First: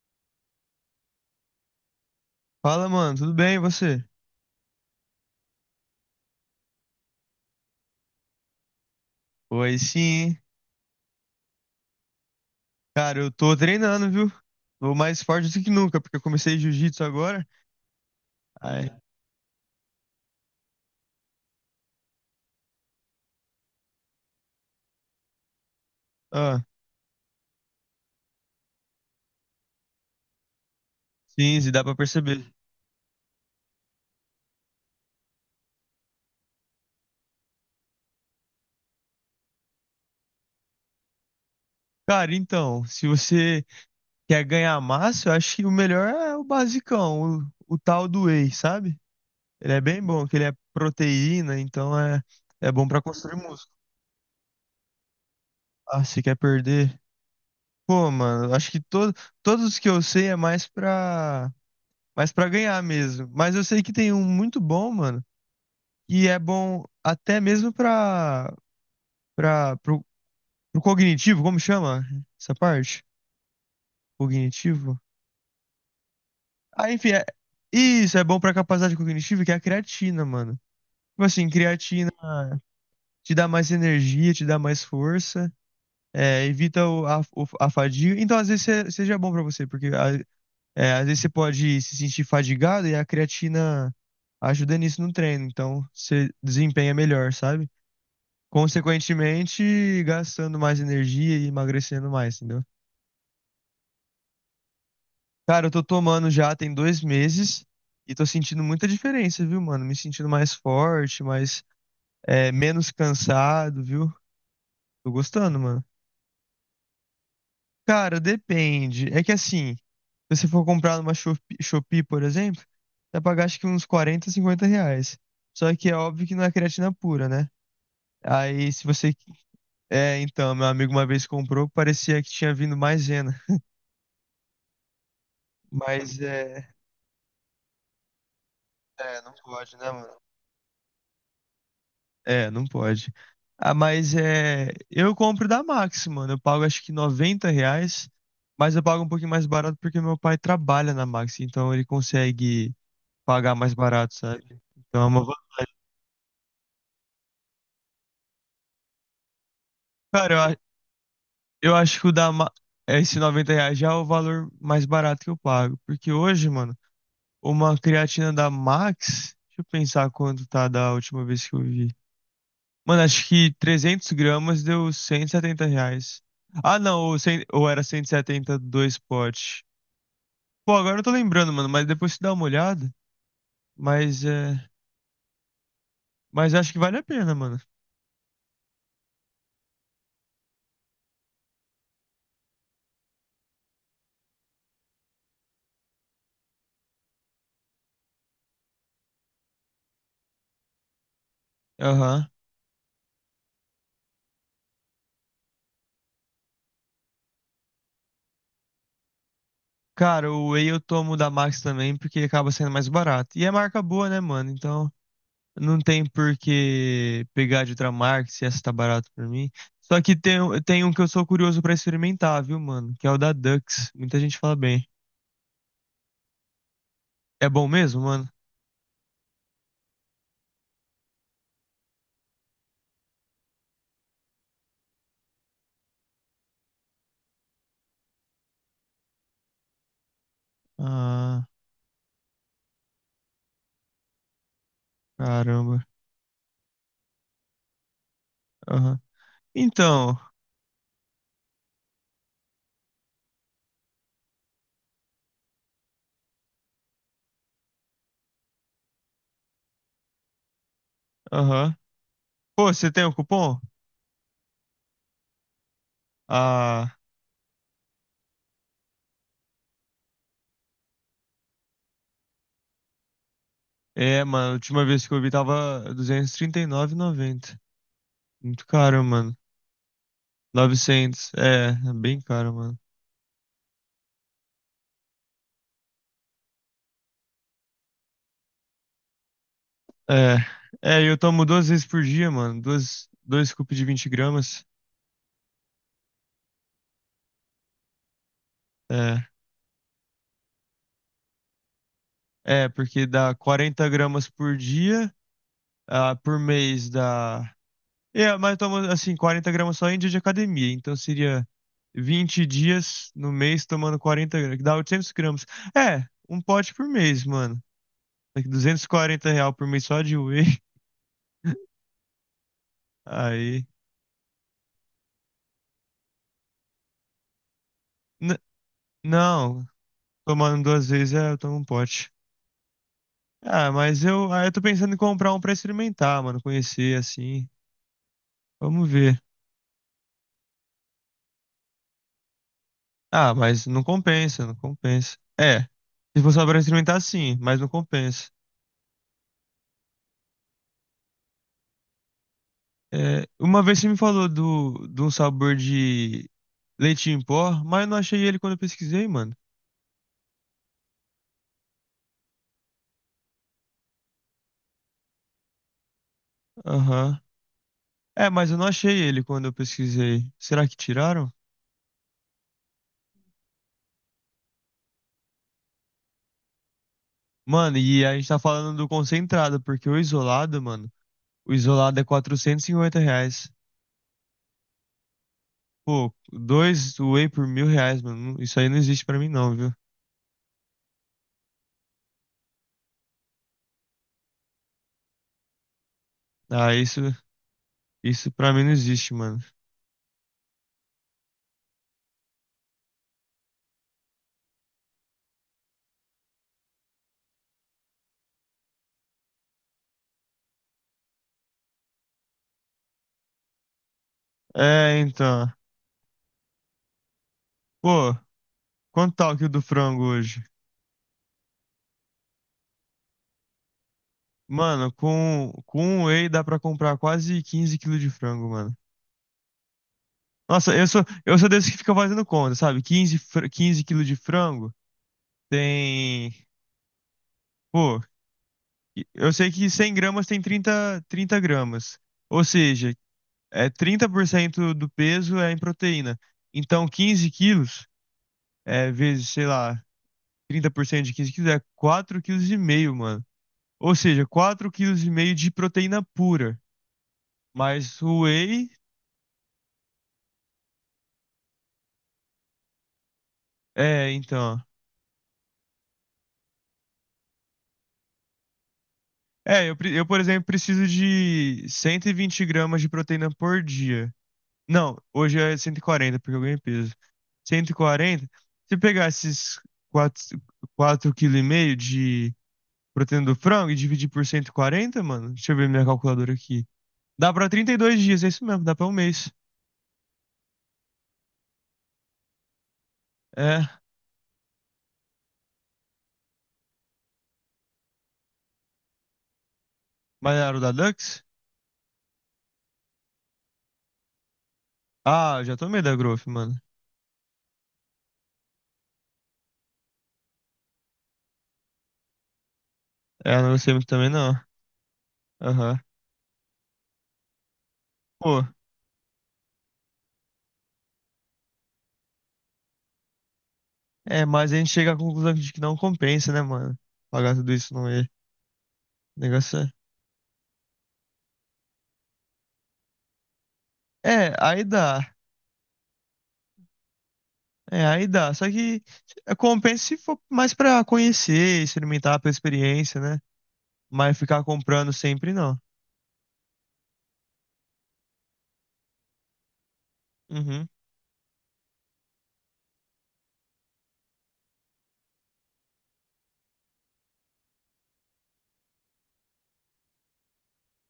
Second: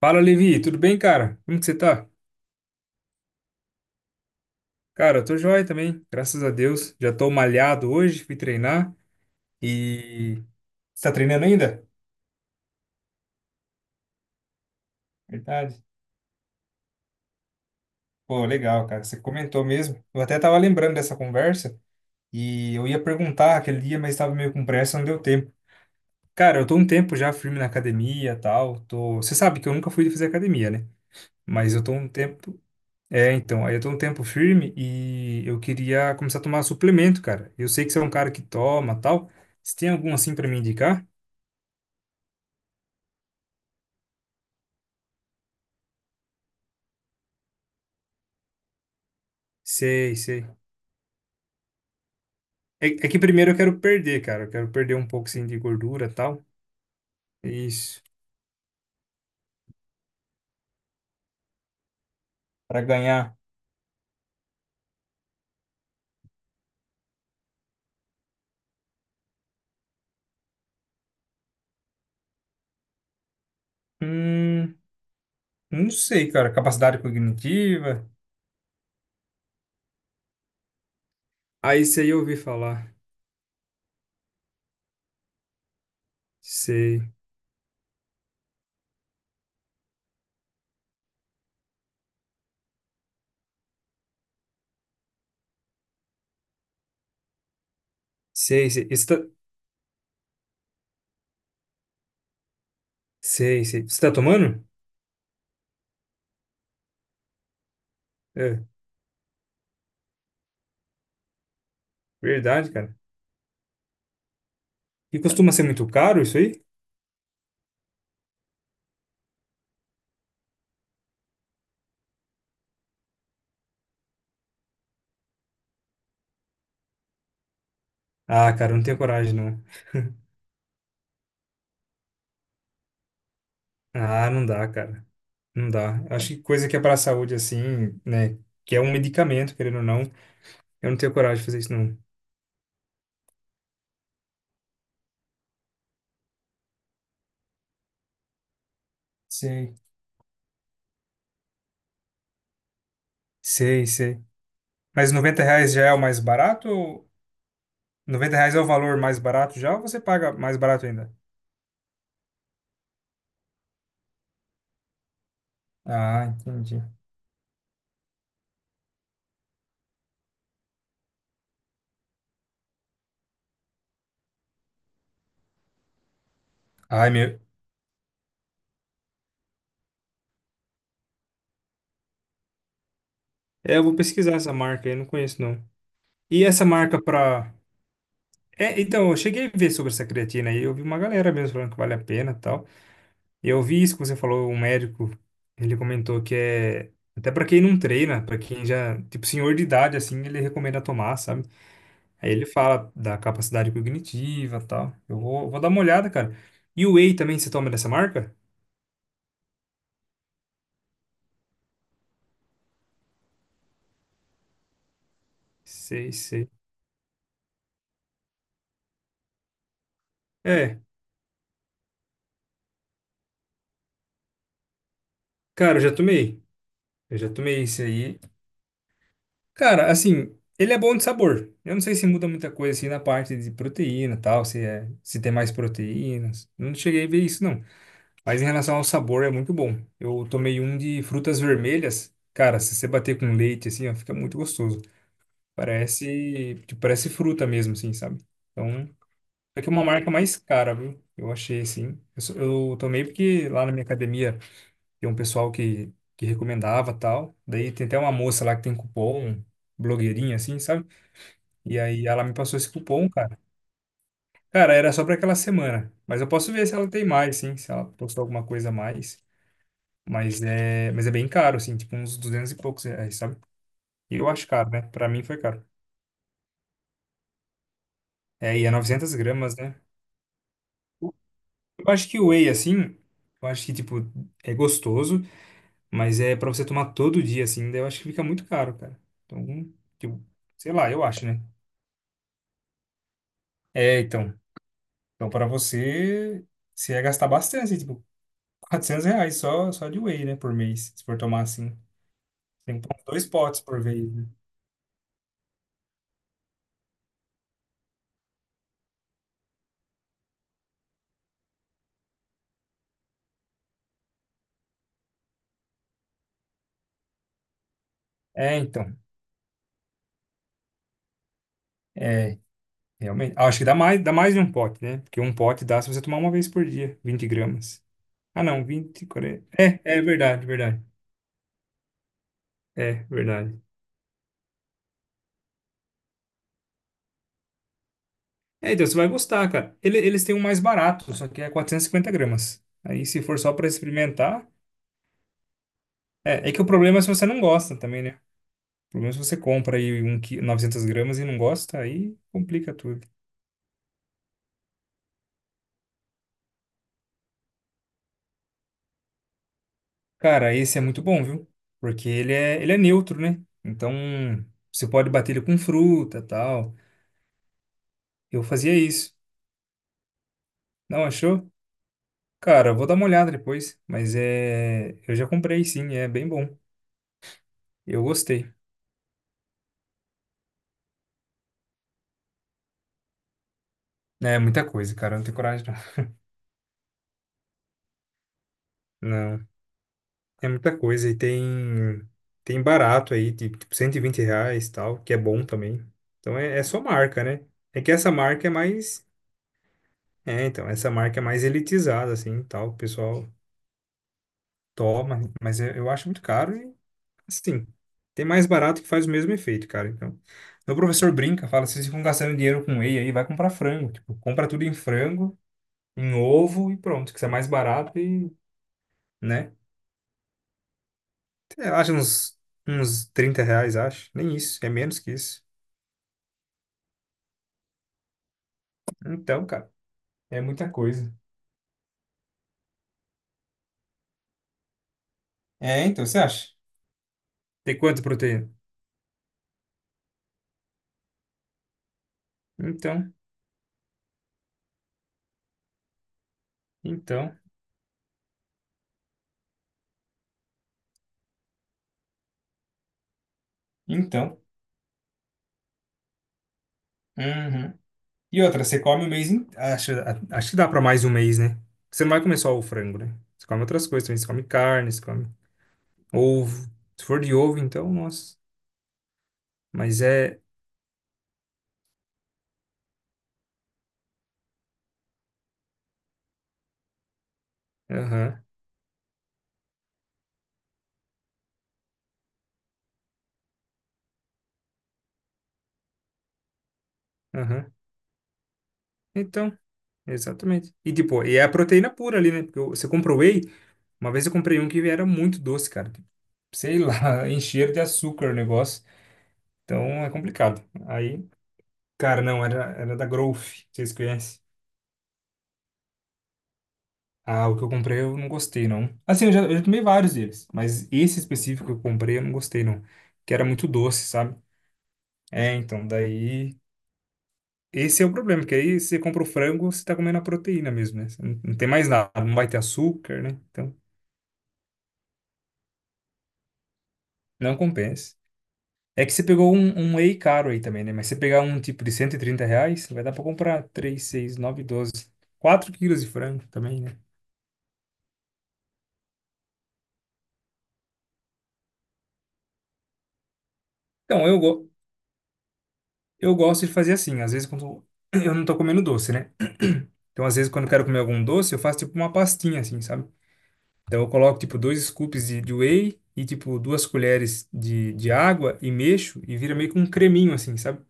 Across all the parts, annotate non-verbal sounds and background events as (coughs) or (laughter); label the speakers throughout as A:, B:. A: Fala, Levi, tudo bem, cara? Como que você tá?
B: Fala, mano, tudo bem e você?
A: Cara, eu tô joia também, graças a Deus. Já tô malhado hoje, fui treinar
B: Oi, sim.
A: e... Você tá treinando ainda?
B: Cara, eu tô treinando, viu? Tô mais forte do que
A: Verdade.
B: nunca, porque eu comecei jiu-jitsu agora.
A: Pô, legal,
B: Ai,
A: cara, você comentou mesmo. Eu até tava lembrando dessa conversa e eu ia perguntar aquele dia, mas tava meio com pressa, não deu tempo. Cara,
B: ah,
A: eu tô um tempo já firme na academia e tal, tô... Você sabe que eu nunca fui fazer academia, né?
B: sim, se
A: Mas
B: dá
A: eu tô
B: pra
A: um
B: perceber.
A: tempo É, então, aí eu tô um tempo firme e eu queria começar a tomar suplemento, cara. Eu sei que você é um cara que toma, tal. Se tem algum assim pra me indicar?
B: Cara, então, se você quer ganhar massa, eu acho que o melhor é o basicão, o tal do whey, sabe? Ele é bem
A: Sei,
B: bom, que ele
A: sei.
B: é proteína, então é bom
A: É,
B: pra
A: é que
B: construir
A: primeiro eu
B: músculo.
A: quero perder, cara. Eu quero perder um pouco assim de
B: Ah,
A: gordura,
B: se quer
A: tal.
B: perder?
A: Isso.
B: Pô, mano, acho que todos os que eu sei é mais pra
A: Pra
B: ganhar mesmo.
A: ganhar.
B: Mas eu sei que tem um muito bom, mano. E é bom até mesmo para pro, pro cognitivo, como chama essa parte?
A: Hum,
B: Cognitivo?
A: não sei, cara.
B: Ah,
A: Capacidade
B: enfim,
A: cognitiva.
B: isso é bom para capacidade cognitiva, que é a creatina, mano. Tipo assim,
A: Aí isso aí
B: creatina
A: eu ouvi falar.
B: te dá mais energia, te dá mais força, evita
A: Sei.
B: a fadiga. Então, às vezes, seja bom para você, porque às vezes você pode se sentir fadigado e a creatina ajuda nisso no treino. Então, você desempenha melhor, sabe?
A: Sei, sei. Isso tá...
B: Consequentemente, gastando mais energia e emagrecendo mais, entendeu?
A: Sei, sei. Você tá tomando?
B: Cara, eu tô tomando já tem 2 meses e tô sentindo
A: É,
B: muita diferença, viu, mano? Me sentindo mais forte, mais,
A: verdade,
B: menos
A: cara.
B: cansado, viu? Tô
A: E costuma
B: gostando,
A: ser
B: mano.
A: muito caro isso aí?
B: Cara, depende. É que assim, se você for comprar numa Shopee, por exemplo, vai pagar acho que uns 40, 50 reais. Só que é óbvio que não é creatina pura, né?
A: Ah,
B: Aí,
A: cara, eu não
B: se
A: tenho
B: você.
A: coragem, não.
B: É, então, meu amigo uma vez comprou, parecia que tinha vindo maisena.
A: Ah, não dá, cara. Não dá.
B: Mas
A: Acho que coisa
B: é.
A: que é para a saúde, assim, né? Que é um
B: É, não
A: medicamento,
B: pode,
A: querendo ou
B: né,
A: não.
B: mano?
A: Eu não tenho coragem de fazer isso, não.
B: É, não pode. Ah, mas é. Eu compro da Max, mano. Eu pago acho que 90 reais, mas eu pago um pouquinho mais barato
A: Sei.
B: porque meu pai trabalha na Max, então ele consegue pagar mais
A: Sei,
B: barato,
A: sei.
B: sabe? Então é
A: Mas
B: uma.
A: R$ 90 já é o mais barato? R$ 90 é o valor mais barato já ou você paga
B: Cara,
A: mais barato ainda?
B: eu acho que esse 90 reais já é o valor mais barato que eu pago. Porque
A: Ah,
B: hoje, mano,
A: entendi.
B: uma creatina da Max. Deixa eu pensar quanto tá da última vez que eu vi. Mano, acho que 300 gramas deu 170 reais. Ah, não,
A: Ai,
B: ou,
A: meu.
B: ou era 170 dois potes. Pô, agora eu não tô lembrando, mano, mas depois você dá uma olhada.
A: É, eu vou
B: Mas
A: pesquisar essa
B: é.
A: marca aí, não conheço não. E
B: Mas
A: essa
B: acho que vale
A: marca
B: a pena,
A: pra.
B: mano.
A: É, então, eu cheguei a ver sobre essa creatina aí, eu vi uma galera mesmo falando que vale a pena e tal. E eu vi isso que você falou, um médico, ele comentou que é até pra quem não treina, pra quem já, tipo, senhor de idade assim, ele recomenda tomar, sabe?
B: Aham.
A: Aí ele fala da capacidade cognitiva, tal. Eu vou dar uma olhada, cara. E o whey também você toma dessa marca?
B: Cara, o whey eu tomo da Max também, porque ele acaba sendo mais barato. E é marca boa, né, mano? Então não tem
A: Sei,
B: por
A: sei.
B: que pegar de outra marca se essa tá barata pra mim. Só que tem,
A: É,
B: tem um que eu sou curioso pra experimentar, viu, mano? Que é o da Dux. Muita gente fala bem.
A: cara, eu já tomei. Eu já
B: É
A: tomei
B: bom
A: esse
B: mesmo,
A: aí.
B: mano?
A: Cara, assim, ele é bom de sabor. Eu não sei se muda muita coisa assim na parte de proteína, e tal, se tem mais proteínas. Eu não cheguei a ver isso não. Mas em relação ao sabor, é muito bom. Eu tomei um de frutas
B: Ah.
A: vermelhas. Cara, se você bater com leite, assim, ó, fica muito gostoso.
B: Caramba.
A: Parece fruta mesmo, assim, sabe? Então,
B: Aham.
A: é que é uma marca
B: Então,
A: mais cara, viu? Eu achei, assim. Eu tomei porque lá na minha academia tem um pessoal que recomendava tal. Daí tem até uma moça lá que tem cupom, blogueirinha, assim, sabe?
B: aham.
A: E aí ela me passou
B: Pô,
A: esse
B: você tem
A: cupom,
B: o
A: cara.
B: cupom?
A: Cara, era só pra aquela semana. Mas eu posso ver se ela
B: Ah,
A: tem mais, assim, se ela postou alguma coisa a mais. Mas é bem caro, assim, tipo uns 200 e poucos reais, sabe? E
B: é,
A: eu acho
B: mano. A
A: caro, né?
B: última vez
A: Pra
B: que eu
A: mim
B: vi
A: foi caro.
B: tava duzentos e trinta e nove e noventa.
A: É, e
B: Muito
A: é
B: caro,
A: 900
B: mano.
A: gramas, né?
B: 900. É,
A: Eu
B: é
A: acho que
B: bem
A: o whey,
B: caro, mano.
A: assim, eu acho que, tipo, é gostoso, mas é pra você tomar todo dia, assim, daí eu acho que fica muito caro, cara. Então, tipo, sei lá,
B: É,
A: eu
B: é, eu
A: acho, né?
B: tomo duas vezes por dia, mano. Dois scoops de
A: É,
B: 20
A: então,
B: gramas.
A: então você ia gastar bastante, tipo, 400
B: É,
A: reais só de whey, né, por mês, se for tomar, assim.
B: é,
A: Tem que tomar
B: porque
A: dois
B: dá
A: potes por
B: 40
A: vez, né?
B: gramas por dia. Ah, por mês dá. É, mas toma, assim, 40 gramas só em dia de academia. Então seria 20 dias no mês tomando 40 gramas, que dá 800 gramas. É, um pote por mês, mano. Daqui
A: É, então.
B: 240 real por mês só de whey. (laughs)
A: É. Realmente. Ah, acho que
B: Aí.
A: dá mais de um pote, né? Porque um pote dá se você tomar uma vez por dia, 20 g.
B: N-
A: Ah, não, 20 40.
B: não,
A: É verdade,
B: tomando
A: verdade.
B: duas vezes é, eu tomo um pote.
A: É, verdade.
B: Ah, mas eu tô pensando em comprar um pra experimentar, mano. Conhecer, assim.
A: É, então
B: Vamos
A: você vai
B: ver.
A: gostar, cara. Eles têm um mais barato, só que é 450 g. Aí se
B: Ah,
A: for só
B: mas
A: pra
B: não compensa,
A: experimentar.
B: não compensa. É, se for só
A: É
B: pra
A: que o problema
B: experimentar,
A: é se você
B: sim,
A: não
B: mas não
A: gosta também, né?
B: compensa.
A: O problema é se você compra aí um, 900 gramas e não gosta, aí complica tudo.
B: É, uma vez você me falou de um sabor de leite em pó, mas eu não achei ele quando eu pesquisei, mano.
A: Cara, esse é muito bom, viu? Porque ele é neutro, né? Então, você pode bater ele com fruta, tal.
B: Aham. É,
A: Eu
B: mas eu não
A: fazia
B: achei
A: isso.
B: ele quando eu pesquisei. Será que
A: Não
B: tiraram?
A: achou? Cara, eu vou dar uma olhada depois, mas é, eu já comprei sim, é bem bom.
B: Mano,
A: Eu
B: e a gente tá
A: gostei.
B: falando do concentrado, porque o isolado, mano, o isolado é 450 reais.
A: É muita coisa, cara, eu não tenho coragem não.
B: Pô, dois whey por 1.000 reais, mano. Isso aí não existe pra mim
A: Não,
B: não, viu?
A: é muita coisa e tem barato aí, tipo, R$ 120 e tal, que é bom também. Então é
B: Ah,
A: só
B: isso,
A: marca, né? É que essa
B: isso
A: marca é
B: pra mim não
A: mais,
B: existe, mano.
A: é, Então, essa marca é mais elitizada assim, e tal, o pessoal toma, mas eu acho muito caro. Assim, tem mais barato que faz o mesmo efeito, cara. Então, meu professor brinca, fala, vocês ficam gastando dinheiro com whey aí, vai comprar frango. Tipo, compra tudo em
B: É,
A: frango,
B: então.
A: em ovo e pronto, que isso é mais barato
B: Pô,
A: e,
B: quanto tá o quilo
A: né?
B: do frango hoje?
A: Sei. Acho uns R$ 30, acho. Nem isso, é
B: Mano,
A: menos que isso.
B: com um whey dá pra comprar quase 15 quilos de frango, mano.
A: Então, cara, é muita
B: Nossa, eu sou,
A: coisa.
B: eu sou desse que fica fazendo conta, sabe? 15 quilos de frango
A: É, então, você
B: tem.
A: acha? Tem
B: Pô,
A: quanto proteína?
B: eu sei que 100 gramas tem trinta gramas. Ou seja,
A: Então,
B: é 30% do peso é em proteína. Então, 15
A: então,
B: quilos é vezes, sei lá, 30% de 15 quilos é 4,5 quilos, mano. Ou seja,
A: então.
B: 4,5 quilos de proteína pura.
A: Uhum.
B: Mas o
A: E outra,
B: whey.
A: você come o mês... Acho, que dá pra mais um mês, né? Você não vai comer só o frango, né? Você come outras coisas
B: É,
A: também. Você come
B: então.
A: carne, você come ovo. Se for de ovo, então, nossa.
B: É, eu, pre-
A: Mas
B: eu, por
A: é.
B: exemplo, preciso de 120 gramas de proteína por dia. Não, hoje é 140 porque eu ganhei peso. 140.
A: Aham,
B: Se eu pegar esses 4,5 kg de proteína do frango e dividir por 140, mano, deixa eu ver minha calculadora aqui. Dá pra trinta
A: aham.
B: e dois dias, é isso mesmo, dá pra um mês.
A: Então, exatamente. E tipo, e é a proteína pura ali, né? Porque você compra whey,
B: É,
A: uma vez eu comprei um que era muito doce, cara. Tipo, sei lá, (laughs) encher de açúcar o negócio. Então é
B: mas era o
A: complicado.
B: da Dux?
A: Aí, cara, não, era da Growth, vocês conhecem?
B: Ah, eu já tomei da Growth, mano.
A: Ah, o que eu comprei eu não gostei, não. Assim, eu já tomei vários deles, mas esse específico que eu comprei eu não gostei, não. Que
B: É, eu
A: era
B: não
A: muito
B: gostei muito
A: doce,
B: também, não.
A: sabe? É,
B: Aham.
A: então, daí. Esse é o
B: Pô,
A: problema, porque aí você compra o frango, você tá comendo a proteína mesmo, né? Você não tem mais nada, não vai ter açúcar, né? Então,
B: é, mas a gente chega à conclusão de que não compensa, né, mano? Pagar tudo
A: não
B: isso não é.
A: compensa. É que
B: O
A: você pegou
B: negócio é.
A: um whey caro aí também, né? Mas se você pegar um tipo de R$ 130, vai dar pra comprar três,
B: É,
A: 6, 9,
B: aí
A: 12,
B: dá.
A: 4 quilos de frango também, né?
B: É, aí dá. Só que é, compensa se for mais pra conhecer, experimentar pela experiência, né? Mas
A: Então,
B: ficar comprando sempre não.
A: eu gosto de fazer assim, às vezes quando (coughs) (clears throat) eu não tô comendo doce, né? Então, às vezes quando
B: Uhum.
A: eu quero comer algum doce, eu faço tipo uma pastinha assim, sabe? Então, eu coloco tipo dois scoops de whey e tipo duas colheres de água e mexo e vira meio que um creminho assim, sabe?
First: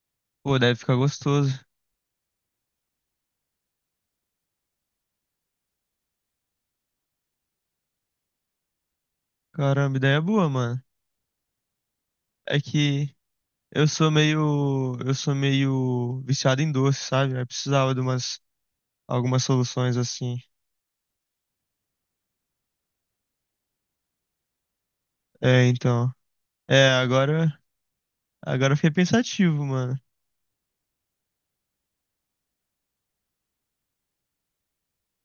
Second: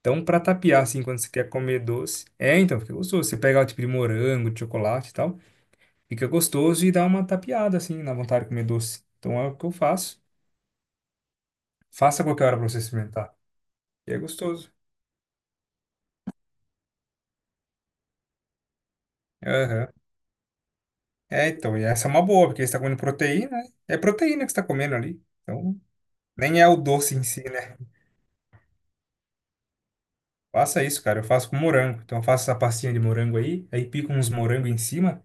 A: Então, pra
B: Pô, deve
A: tapear,
B: ficar
A: assim, quando você quer
B: gostoso.
A: comer doce, fica gostoso. Você pega, tipo, de morango, de chocolate e tal, fica gostoso e dá uma tapeada, assim, na vontade de comer doce. Então, é o que eu
B: Caramba, ideia
A: faço.
B: boa, mano.
A: Faça a qualquer hora
B: É
A: pra você
B: que
A: experimentar.
B: eu sou
A: E é gostoso.
B: meio. Eu sou meio viciado em doce, sabe? Aí precisava de umas algumas
A: Aham.
B: soluções assim.
A: É, então, e essa é uma boa, porque você tá comendo proteína, né? É proteína que você tá comendo ali.
B: É,
A: Então,
B: então.
A: nem é o
B: É,
A: doce em si,
B: agora.
A: né?
B: Agora eu fiquei pensativo, mano.
A: Faça isso, cara. Eu faço com morango. Então, eu faço essa pastinha de morango aí, aí pico uns morangos em cima.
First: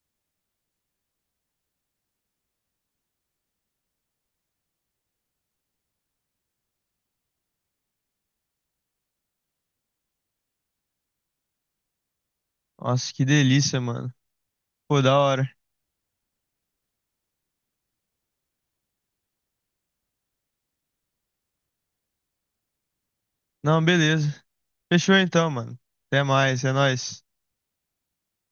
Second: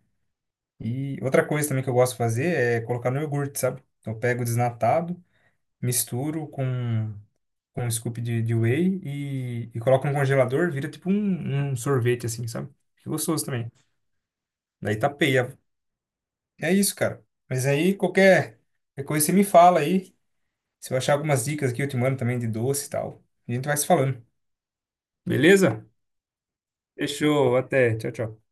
A: E outra coisa também que eu gosto de fazer é colocar no iogurte, sabe? Então, eu pego desnatado. Misturo com um scoop de whey e coloco no congelador, vira tipo um sorvete, assim, sabe? Fica
B: Nossa, que
A: gostoso também.
B: delícia, mano.
A: Daí
B: Pô, da
A: tapeia.
B: hora.
A: É isso, cara. Mas aí qualquer coisa você me fala aí. Se eu achar algumas dicas aqui, eu te mando também de doce e tal. A gente vai
B: Não,
A: se falando.
B: beleza. Fechou então, mano.
A: Beleza?
B: Até mais, é nóis.
A: Fechou. Até. Tchau, tchau.